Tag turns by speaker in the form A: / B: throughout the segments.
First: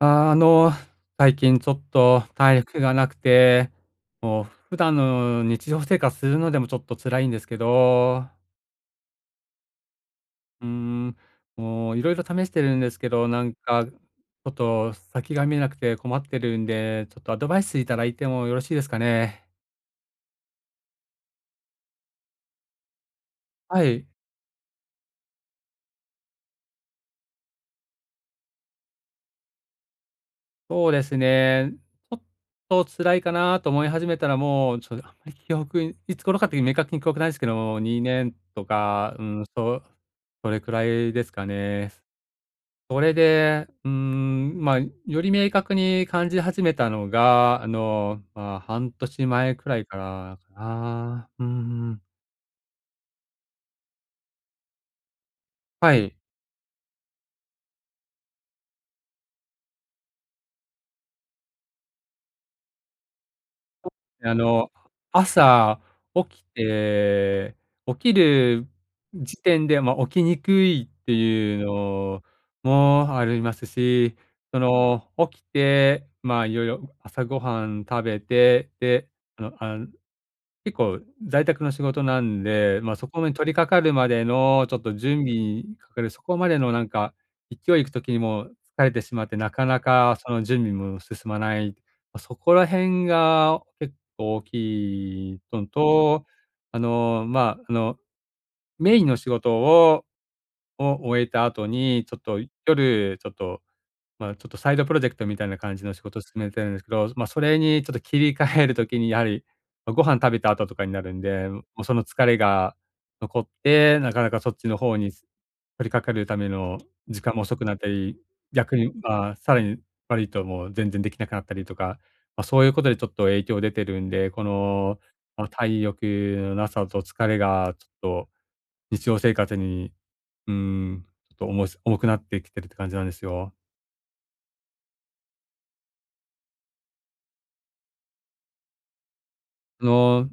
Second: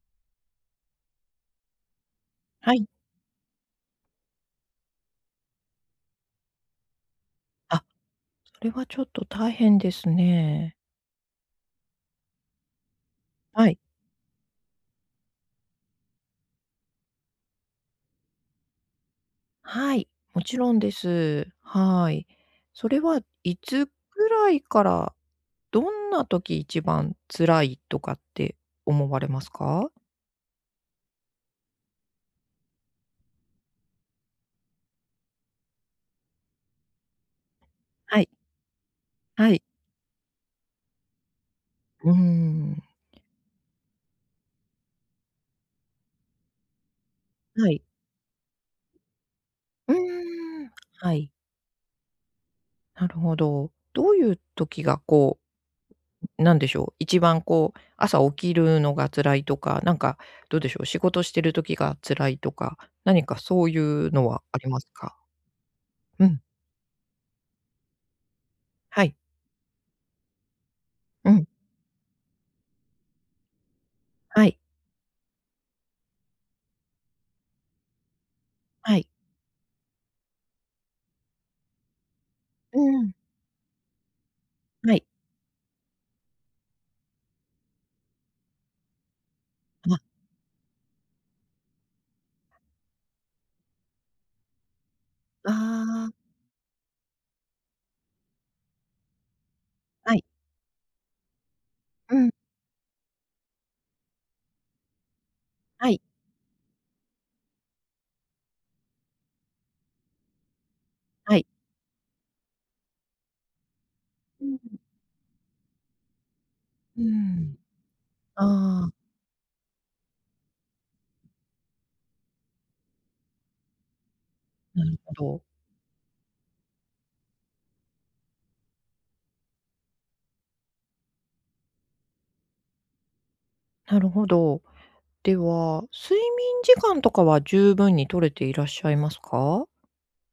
A: あの、最近ちょっと体
B: は
A: 力
B: い。
A: がなくて、もう普段の日常生活するのでも、ちょっと辛いんですけ
B: あ、
A: ど。
B: それはちょっと大変です
A: うー
B: ね。
A: ん、もう、色々試してるんですけど、なん
B: はい。
A: か、ちょっと先が見えなくて困ってるんで、ちょっとアドバイスいただいてもよろしいですかね？
B: はい、もちろんです。はい。それはい
A: は
B: つ
A: い。
B: ぐらいから、どんな時一番辛いとかって思われますか？
A: そうですね。ちょっと辛いかなと思い始めたら、もう、ちょっとあんまり記憶にいつ頃かという明確に記憶ないすけど、に
B: は
A: ね
B: い。
A: んとか、うーん、
B: はい。
A: そう、それくらいですかね。
B: うーん。
A: それで、うーん、ま、より明確に感じ始めたのが、あ
B: はい。
A: の、まあ、半年前くらい
B: う
A: からか
B: ーん。は
A: な。
B: い。
A: うーん。
B: なるほど。どういう時が、こ
A: はい。
B: う、ん、なんでしょう、一番こう、朝起きるのが辛いとか、なんか、どうでしょう、仕事してる時が辛いとか、何かそういうの
A: あ
B: はあり
A: の、
B: ますか？
A: 朝起
B: うん。
A: きて、起きる
B: はい。
A: 時点で、ま、起きにくいって
B: うん。
A: いうのもありますし、
B: はい。
A: その、起きて、まあ、いよいよ朝ごはん食べて、
B: はい。
A: で、あの、あん、結構、在宅の仕事なん
B: う
A: で、
B: ん
A: ま、
B: う
A: そ
B: ん。
A: こに取りかかるまでの、ちょっと
B: はい。
A: 準備にかかるそこまでのなんか、いきおいいく時にも疲れてしまって、なかな
B: あ。
A: かその準備も進まない。ま、そこら辺が結構大きいの
B: ああ。
A: と、あの、ま、あの、メインの仕事を
B: はい。
A: を終えた後に、
B: う
A: ちょっ
B: ん。
A: と夜、ちょっと、ま、ちょっとサイドプロジェクトみたいな感じ
B: は
A: の
B: い。
A: 仕事進めてるんですけど、ま、それにちょっと切り替える時にやはり、と、ご飯食べた後とかになるん
B: はい。
A: で、もうその疲れが残って、なかなか
B: うー
A: そ
B: ん
A: っちの
B: ん。
A: 方に、す取りかかるための
B: う
A: 時間も
B: ん。
A: 遅くなったり、逆
B: ああ。
A: にああ、さらに悪いと、もう全然できなくなったりとか。ま、そういうことでちょっと影響出てるんで、こ
B: なる
A: の
B: ほど。
A: この体力のなさと疲れがちょっと日常生活に、うーん、ちょっと重いす重くなってきてるって感じなんですよ。
B: なるほど。では、睡眠時間とかは十分に取れていらっしゃいますか？
A: あの、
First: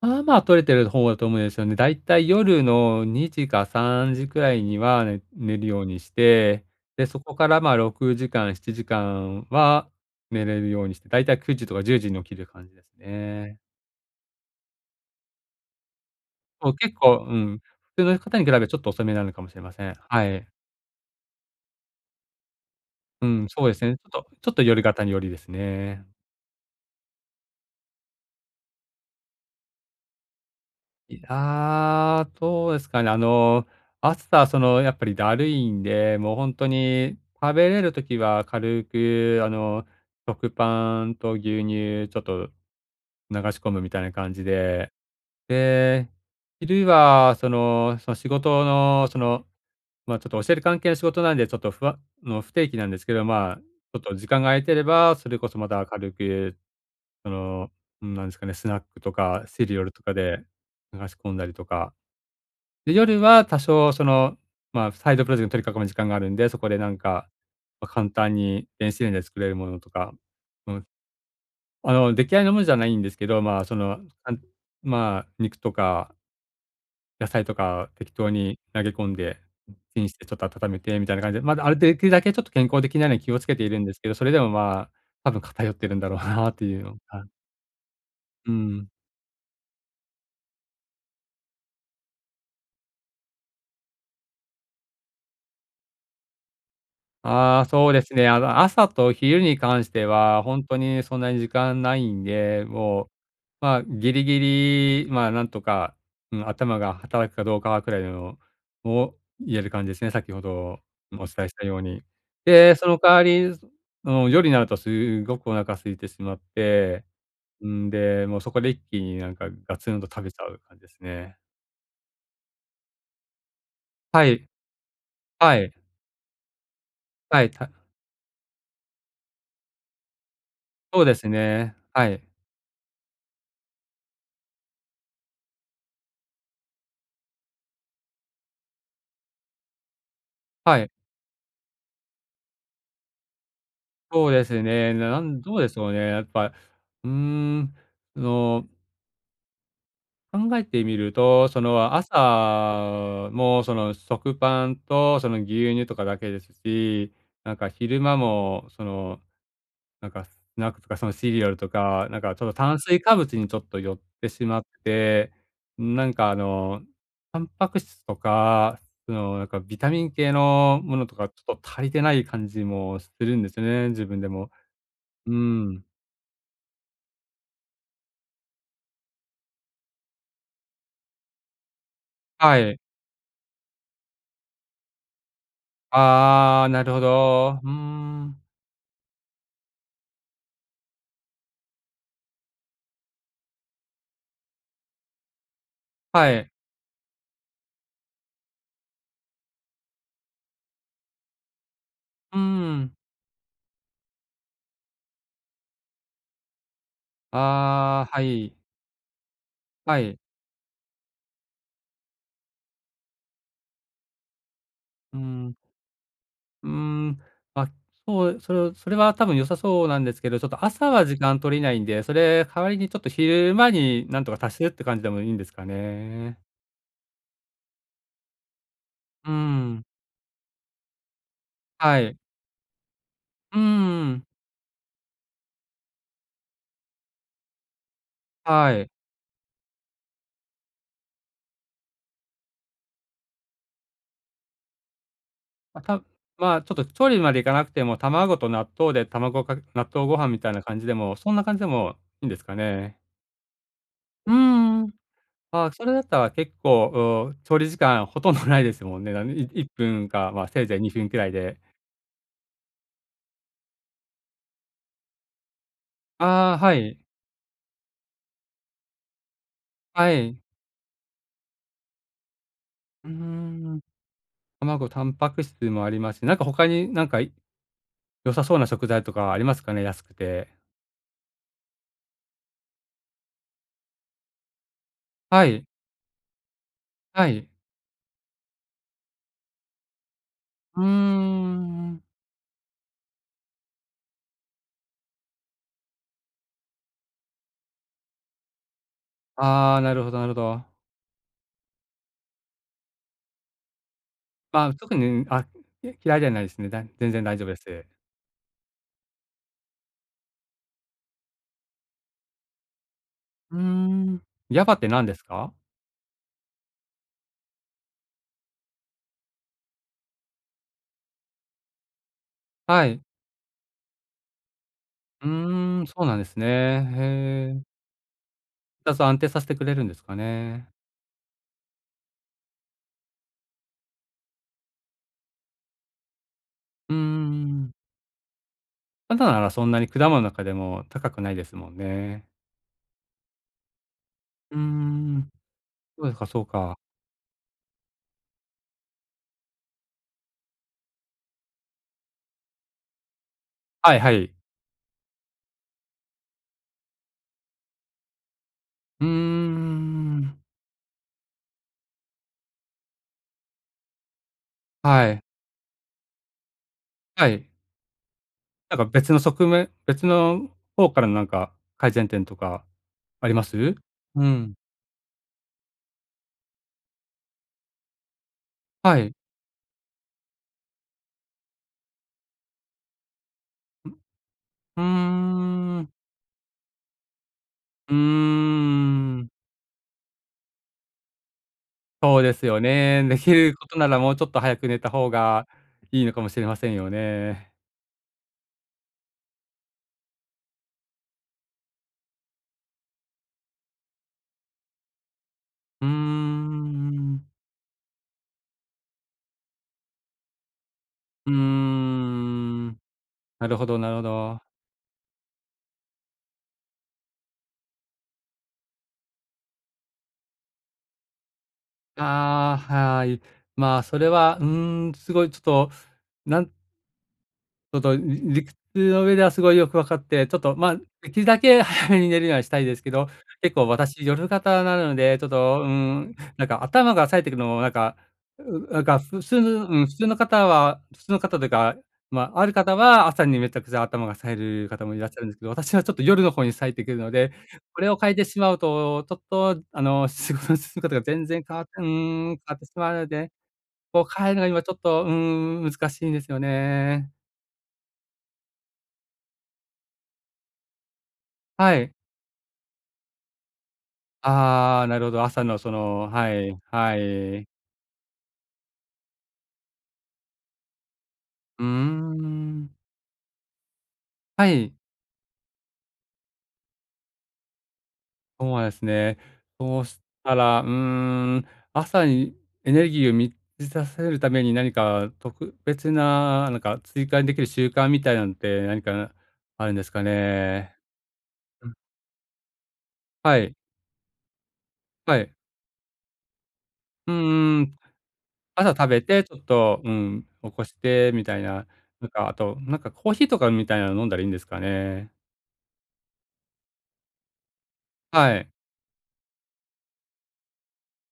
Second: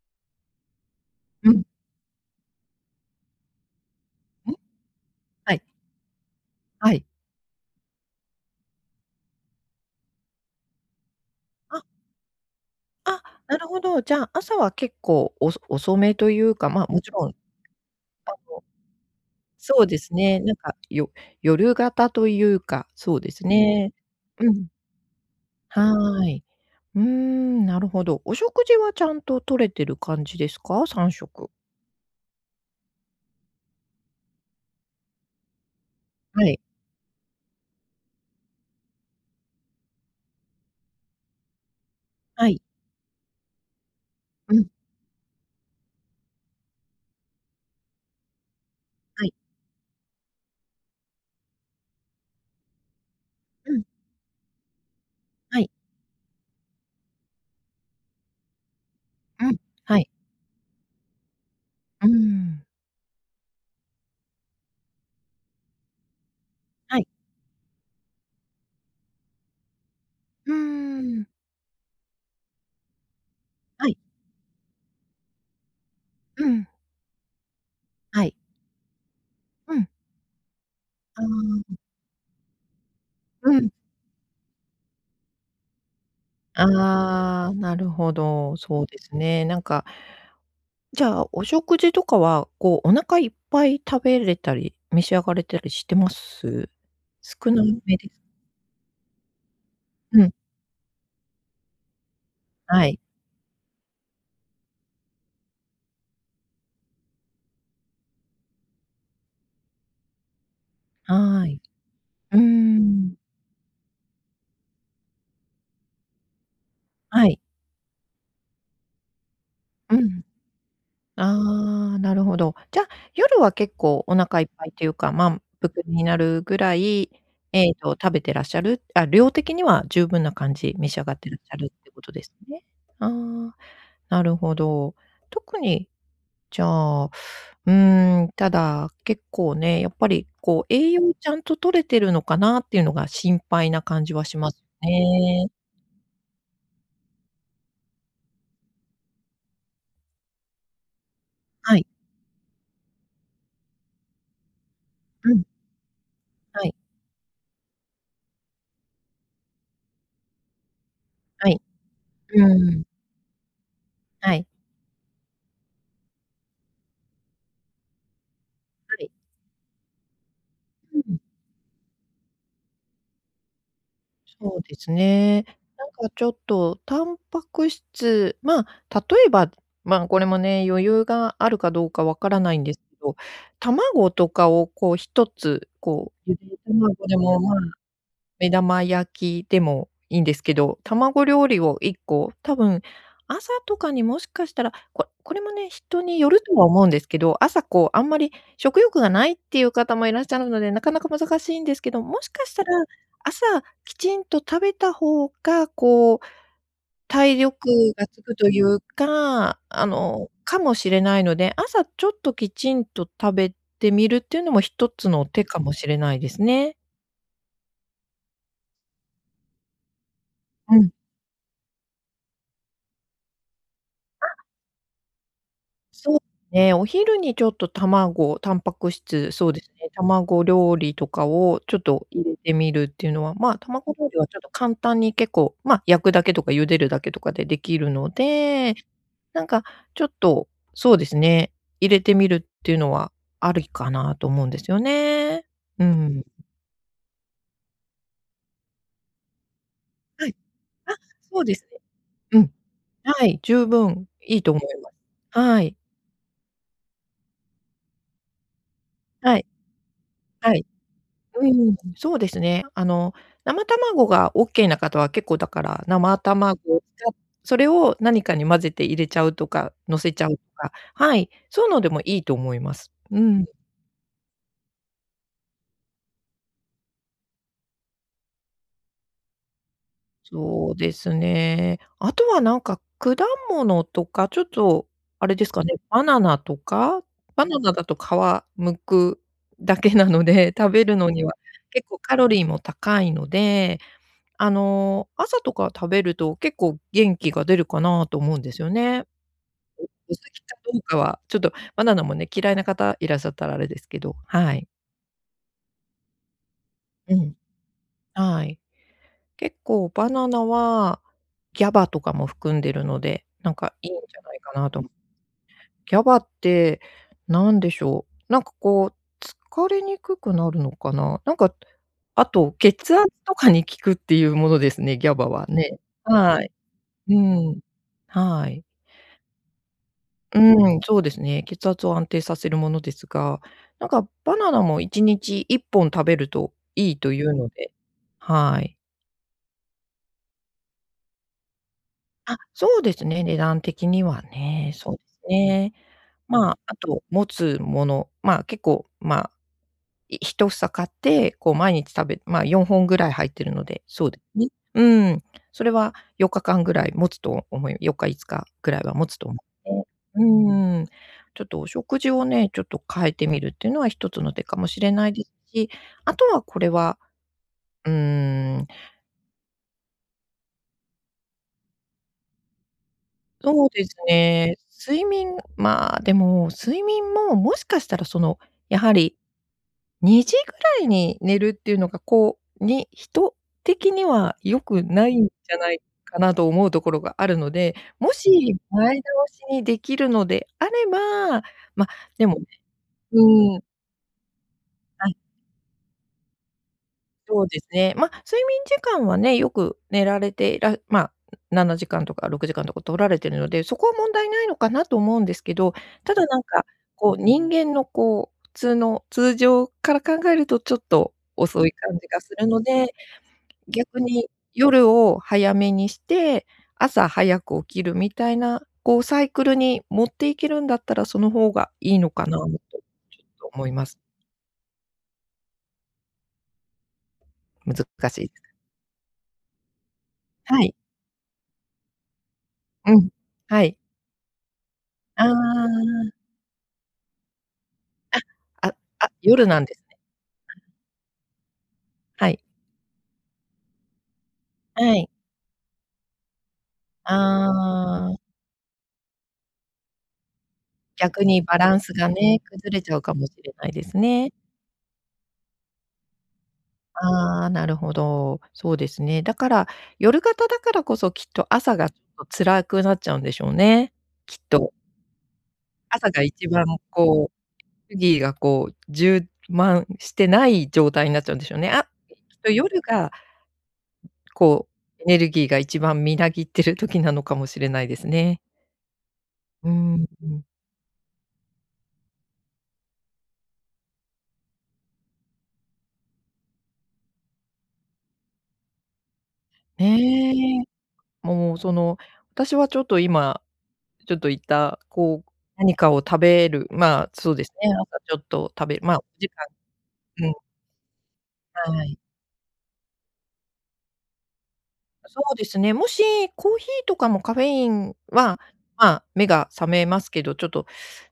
A: まあまあ取れてる方だと思うん
B: う
A: です
B: ん。
A: よね。だいたい夜の2時か3時くら
B: ん？
A: いには、ね
B: は
A: 寝
B: い。
A: るようにして、
B: はい。
A: で、そこから、ま、6時間、7時間は寝れるようにし大体9時と
B: あ。
A: か10時に起きる感じです
B: あ、な
A: ね。
B: るほど。じゃあ、朝は結構、おそ遅めという
A: そ
B: か、
A: う
B: ま、
A: 結
B: もち
A: 構、
B: ろ
A: う
B: ん
A: ん、普通の方に比
B: [unintelligible]
A: べ、ちょっと遅めなのかもしれま
B: そ
A: せ
B: う
A: ん。
B: です
A: は
B: ね。
A: い。
B: なんか、よ夜型というか、そう
A: う
B: です
A: ん、そうです
B: ね。
A: ね。ちょっとち
B: う
A: ょっと
B: ん。
A: 夜型に寄りですね。
B: はい。うーん、なるほど。お食事はちゃんと摂れてる感じですか？さん
A: い
B: しょく。
A: や、どうですかね。あの、朝、その、やっぱりだるいんで、もう
B: は
A: ほん
B: い。
A: とに食べれる時は軽く、あの、食パンと牛乳ちょっ
B: は
A: と
B: い。
A: 流し込むみたいな感じ
B: うん。
A: で。で、昼はそのその、仕事の、そ
B: はい。
A: の、ま、ちょっと教える関係の仕事なんで、ちょっと、ふわの不定期なんですけど、まあ、ち
B: うん。
A: ょっと時間が空いてれば、それこそ、
B: は
A: ま
B: い。
A: た軽く、その、ん、なんですかね、スナックとか
B: うん、
A: シリアル
B: は
A: と
B: い。
A: かで、流し込んだりとか。
B: うーん。
A: で、夜は、多少その、ま、サイドプロジェクト取りかこむ時間があるんで、そこでな
B: は
A: ん
B: い。
A: か、ま、簡単に電子レンジで作れるものとか、
B: うー
A: あの
B: ん。
A: あの、出来合いのものじゃないんですけど、ま、そ
B: はい。
A: の、なんまあ肉とか
B: うん。
A: 野菜とか、適
B: は
A: 当
B: い。
A: に投げ込んで、
B: うん。
A: チンしてちょっと温めてみたいな
B: う
A: 感じで。ま
B: ー
A: だ、ある
B: ん。
A: 出来るだけちょっと健康的なように気をつ
B: う
A: けて
B: ん。
A: いるんですけど、それでもまあ、多分偏ってるんだろうなっていうのが。
B: ああ、なるほ
A: う
B: ど。そう
A: ん。
B: ですね。なんかじゃあ、お食事とかは、こう、お腹いっぱい食べれたり、召し上がれたりしてます？少
A: あ
B: な
A: あ、そう
B: め
A: で
B: で
A: す
B: す
A: ね。あの、朝と昼に関して
B: うん。
A: は、ほんとにそんなに時間ないんで、
B: はい。
A: もう、まあ、ギリギリ、まあ、なんとか、うん、頭が働くかどうかは、くらいのをいれる感じですね、先ほどもお伝
B: は
A: えし
B: い。
A: たように。
B: うー
A: で、その代
B: ん。
A: わり、その、夜になるとすっごくお腹空いてしまって、
B: はい。
A: んで、もうそこで一気に、なんかガツ
B: う
A: ンと
B: ん。
A: 食べちゃう感じですね。
B: ああ、なるほど。じゃ、夜は結構お
A: は
B: 腹
A: い。
B: いっぱいっていうか、満
A: はい。
B: 腹になるぐらい、
A: はい。た
B: えっと、食べてらっしゃる、あ、量的には十分な感じ、召し
A: そ
B: 上
A: う
B: が
A: で
B: っ
A: す
B: てらっしゃる
A: ね、
B: っていうこ
A: は
B: とで
A: い。
B: すね。ああ、なるほど。特に、じゃあ、うーん、ただ、結構ね、やっぱりこう、
A: はい。
B: 栄養ちゃんと摂れてるのかなっていうのが心配な感じは
A: そう
B: し
A: で
B: ま
A: す
B: す
A: ね。ななん、
B: ね。
A: どうでしょうね。やっぱ、うーん、その考えてみると、そ
B: はい。
A: の、朝も、その、食パンと、そ
B: う
A: の、
B: ん。
A: 牛乳とかだけです
B: はい。
A: し。なんか昼間も、その、なんかスナックとか、その、シリア
B: は
A: ル
B: い。
A: とか、なんかちょっ
B: う
A: と、炭
B: ん。
A: 水化物にちょっと寄って
B: は
A: し
B: い。
A: まって、なんかあの、タンパク質とか、
B: はい。
A: その、なんか、ビタミン系のも
B: う
A: のと
B: ん。
A: か、ちょっと足りてない感じもしするんですよね、自分でも。
B: そうです
A: う
B: ね。
A: ん。
B: なんかちょっとタンパク質まあ、例えば、ま、これもね、余裕があるかどうかわからな
A: は
B: いんで
A: い。
B: す、ど、卵とかを、こう1つ、こう、茹で
A: ああ、なる
B: 卵
A: ほ
B: でも、ま
A: ど。
B: あ、
A: うーん。
B: 目玉焼きでもいいんですけど、卵料理を1個、多分、朝とかにもしかしたら、ここれもね、人によ
A: は
B: る
A: い。
B: とは思うんですけど、朝こう、あんまり食欲がないっていう方もいらっしゃるので、なかなか難しいんですけど、もし
A: う
B: かしたら、
A: ん。
B: 朝きちんと食べた方が、こう、体力が
A: ああ、
B: つ
A: は
B: くとい
A: い。
B: うか、あ
A: はい。
B: の、かもしれないので、朝ちょっときちんと食べてみるっていうのも一つ
A: う
B: の手
A: ん。
B: かもしれないです
A: うー
B: ね。
A: ん、あ、そうそう、それは多分良さそうなんですけど、ちょっと
B: う
A: 朝
B: ん。
A: は時間取れないんで、それ、代わりにちょっと昼間に何
B: あ。
A: とか足すって感じでもいいんですか
B: そう、
A: ね？
B: ね。お昼にちょっと卵、タンパク
A: う
B: 質、そうです
A: ん。
B: ね、卵料理とかをちょっ
A: は
B: と
A: い。
B: 入れてみるっていうのは、
A: う
B: ま、
A: ー
B: 卵料理
A: ん。
B: はちょっと簡単に、結構、ま、焼くだけとか茹でるだけとかでできるの
A: は
B: で、
A: い。
B: なんかちょっと、そうですね、入れてみるっていうのはありかなと思うんですよね。
A: ま
B: う
A: た
B: ん。
A: まあ、ちょっと調理までいかなくても、卵と納豆で卵かけ納豆ご
B: は
A: 飯
B: い。
A: みたいな感じ
B: あ、
A: でも、そん
B: そ
A: な
B: う
A: 感
B: で
A: じで
B: す。
A: もいいんで
B: う
A: す
B: ん。
A: かね？
B: はい。十分
A: う
B: いいと思いま
A: ん、
B: す。は
A: あ、
B: い。
A: それだったら結構、お、調理時間ほとんどないですもんね。なん
B: はい。
A: い1分か、まあ、
B: は
A: せ
B: い。
A: いぜい2分くらい
B: う
A: で。
B: ん、そうですね。あの、生卵がオッケーな方は、結構だから、生
A: ああ、
B: 卵
A: は
B: を
A: い。
B: つかそれを何かに混ぜて入れちゃうとか、の
A: は
B: せちゃうと
A: い。
B: か。はい、そうのでもいいと思います。
A: うー
B: うん。
A: ん。卵、タンパク質もありますし、なんか他に、なんか、い良さそうな食材とかありますかね？安くて。
B: そうですね。あとはなんか、果物とかちょっとあれで
A: は
B: すか
A: い。
B: ね、バナナとか。
A: は
B: バ
A: い。
B: ナナだと皮剥くだけなので、食
A: うー
B: べるのには結構
A: ん。
B: カロリーも高いので、あの、朝とか食べると、結構元気が出るかなと思うんですよね。
A: ああ、なるほ
B: おお好
A: どなるほ
B: きか
A: ど。
B: どうかは、ちょっとバナナもね、嫌いな方いらっしゃったらあれですけど。はい。
A: ま、特に、あ、き嫌いではないですね。だ全
B: う
A: 然
B: ん。
A: 大丈夫です。
B: はい。結構バナナは、GABA とかも含んでるので、なん
A: うー
B: かいいんじゃ
A: ん。
B: ないか
A: や
B: な
A: ばっ
B: と
A: て
B: も。
A: 何ですか？
B: GABA って、何でしょう。なんかこう、疲れにくくなるのかな。なんか、あと、
A: は
B: 血
A: い。
B: 圧とかに効くっていうものですね、GABA
A: う
B: はね。
A: ーん。そうなんです
B: は
A: ね。
B: い。う
A: へ
B: ん。
A: え。
B: はい。
A: 血圧を安定させてくれるんですかね？
B: うん、そうですね。血圧を安定させるものですが、なんか、バナナも1日1本食べるとい
A: うんう
B: いという
A: ん
B: の
A: うん。
B: で。はい。
A: バナナならそんなに、果物の中でも高くないですもんね。
B: あ、そうですね。値段的には
A: うー
B: ね、そうです
A: ん。
B: ね。
A: そうですか、そう
B: まあ、あ
A: か。
B: と、もつもの、まあ、結構、まあ、い1房買って、こう、毎日食べまあ、4本ぐらい入ってるので、
A: はい
B: そう
A: は
B: で、
A: い。
B: ね。うん。それは4日間ぐらいもつと思い4日、5日くらいは
A: う
B: も
A: ー
B: つとおも、ね。う
A: ん。
B: ーん。ちょっとお食事をね、ちょっと変えてみるってのは一つの手かもしれな
A: は
B: い
A: い。
B: ですし、あとはこれは
A: はい。
B: うーん。
A: なんか、別の側面別の方からのなんか、改善点とかありま
B: そう
A: す？
B: です
A: う
B: ね。
A: ん。
B: 睡眠まあ、でも、睡眠も、もしかしたら、その、やは
A: はい。
B: り、2時ぐらいに寝るっていうのが、こう、にヒト
A: う
B: 的には良くないんじゃな
A: ん。
B: い
A: うーん。
B: かなと思うところがあるので、
A: うー
B: もし、前倒
A: ん。
B: しにできるのであれば、ま、
A: そう
B: で
A: で
B: も
A: す
B: ね
A: よね。できる
B: うん。
A: ことならもうちょっと早く寝た
B: は
A: 方
B: い。
A: が、いいのかもしれませんよ
B: そう
A: ね。
B: ですね。ま、睡眠時間はね、よく寝られていらまあ、7時間とか6時間とか取られてるので、そこは問題ないのかなと思うんですけど、
A: うー
B: ただなんか、こう、
A: ん。
B: 人間のこう、普通の通常から考えるとちょっと
A: うー
B: 遅い感じがするの
A: ん。
B: で、
A: なるほどなる
B: 逆
A: ほ
B: に、
A: ど。
B: 夜を早めにして、朝早く起きるみたいな、こう、サイクルにもっていけるんだったら、その方がいいのかなとち
A: ああ、
B: ょ
A: はい。
B: っと思い
A: まあ、
B: ます。
A: それは、うーん、すごいちょっと、なんちょっと、
B: 難し
A: り
B: い。
A: 理屈の上ではすごいよくわかって、ちょっと、
B: はい。
A: ま、できるだけ早めに寝るにはしたいですけ
B: う
A: ど、
B: ん、
A: 結
B: は
A: 構
B: い。
A: 私、夜型なので、ち
B: あ
A: ょっと、うー
B: あ。
A: ん、なんか、頭が冴えてくのもなんか、
B: あ、
A: う、
B: あ、
A: なんか、
B: あ、
A: 普通
B: 夜なんです
A: うん、普
B: ね。
A: 通の方は普通の方というか、
B: は
A: ま、
B: い。
A: ある方は、朝にめちゃくちゃ頭が冴える方も
B: は
A: いら
B: い。
A: っしゃるんですけど、私はちょっと、夜の方に冴えてくるので、これを
B: あ
A: 変え
B: あ。
A: てしまうと、ちょっと、あの、仕事の進み方が
B: 逆
A: 全
B: に
A: 然変
B: バ
A: わっ
B: ラン
A: うー
B: スが
A: ん、変
B: ね、
A: わってし
B: 崩れ
A: ま
B: ち
A: う
B: ゃう
A: の
B: かも
A: で、
B: しれないです
A: こう変え
B: ね。
A: るのにはちょっと、うーん、難しいですよね。
B: ああ、なるほど。そうですね。だから、夜型だからこそ、きっと
A: は
B: 朝が
A: い。
B: ちょっと辛くなっちゃうんでしょうね、きっと。
A: ああ、なるほど。朝の、その、
B: 朝が
A: は
B: 一
A: い。
B: 番、
A: は
B: こ
A: い。
B: う、エネルギーがこう、充満してない状態になっちゃうんでしょう
A: うー
B: ね。あ、きっと
A: ん。
B: 夜が
A: は
B: こ
A: い。
B: う、エネルギーが一番みなぎっている時なのかもしれないですね。
A: そうですね。
B: う
A: そうし
B: ー
A: た
B: ん。
A: ら、うーん、朝にエネルギーを満ちさせるために何か特別な、なんか、追加でできる習慣みたいなのって何かあるんですか
B: ねえ。
A: ね？
B: もう、
A: う
B: そ
A: ん。
B: の、私はちょっと
A: は
B: 今、
A: い。
B: ちょっと言った、
A: は
B: こう、
A: い。
B: 何かを食べる、まあ、
A: う
B: そうです
A: ー
B: ね、
A: ん。
B: 朝ちょっと食
A: 朝
B: べ
A: 食
B: ま、
A: べて、
B: 時
A: ちょっ
B: 間
A: と、うん、
B: うん。
A: 起こして、みたいな。
B: はい。
A: なんかあと、なんか、コーヒーとかみたいなの飲んだらいいんですかね？
B: そうですね。もし、コーヒーとかもカフェイン
A: は
B: は、
A: い。
B: まあ、目が覚めますけど、ちょっと、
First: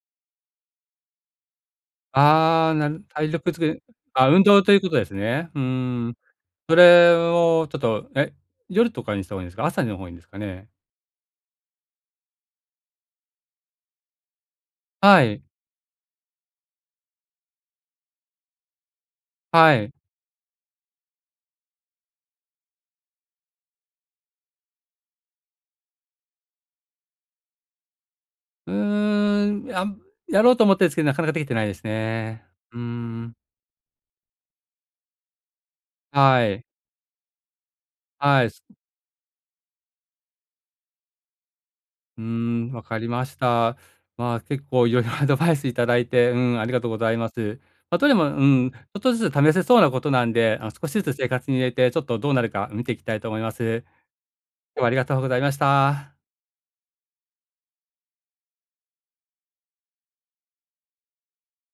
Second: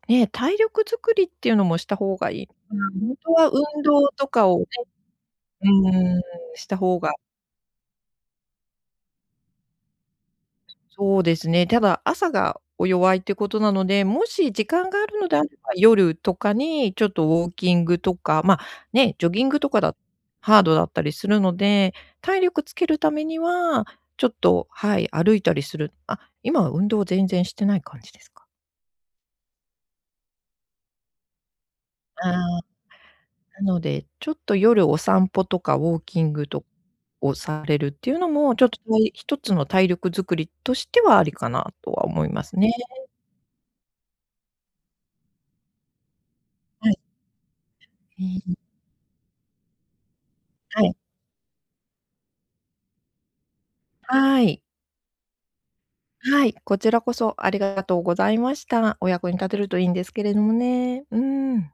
B: ね、体力作りっていうのもした方がいい、
A: ああ、
B: まあ、
A: なる
B: ほん
A: 体
B: とは
A: 力づ
B: 運
A: く
B: 動と
A: あ、運
B: かを
A: 動
B: ね。
A: ということですね。うー
B: う
A: ん。
B: ーん、した
A: そ
B: 方が
A: れをちょっとえ、夜とかにした方がいいんですか、朝にの方がいいんですかね？
B: そうですね。ただ朝が、お弱いってことなので、もし時間がある
A: は
B: のであ
A: い。
B: れば、夜とかにちょっとウォーキングとか、ま、ね、ジョギングと
A: は
B: か
A: い。
B: だ、ハードだったりするので、体力つけるためには、ちょっと、はい、歩いたりするあ、今は運動全然してない感じですか？
A: うーん。あむやろうと思ってんすけど、なかなかできてないです
B: あ
A: ね。
B: あ。
A: うーん。
B: なので、ちょっと夜お散歩とかウォーキン
A: は
B: グと、
A: い。
B: をされるっていうの
A: はい、
B: も、ち
A: す
B: ょっとたい一つの体力作りとしてはありかなとは
A: うー
B: 思いますね。
A: ん、わかりました。まあ、結構いろいろアドバイスいただいて、うん、ありがと
B: は
A: うご
B: い。
A: ざいます。例え
B: う
A: ばう
B: ん。
A: ん、ちょっとずつ試せそうなことなんで、あの、
B: は
A: 少し
B: い。
A: ずつ生活に入れて、ちょっとどうなるか見ていきたいと思います。
B: はい。
A: 今日はありがとうございました。
B: はい、こちらこそありがとうございました。お役に立てるといいんですけれどもね。うーん。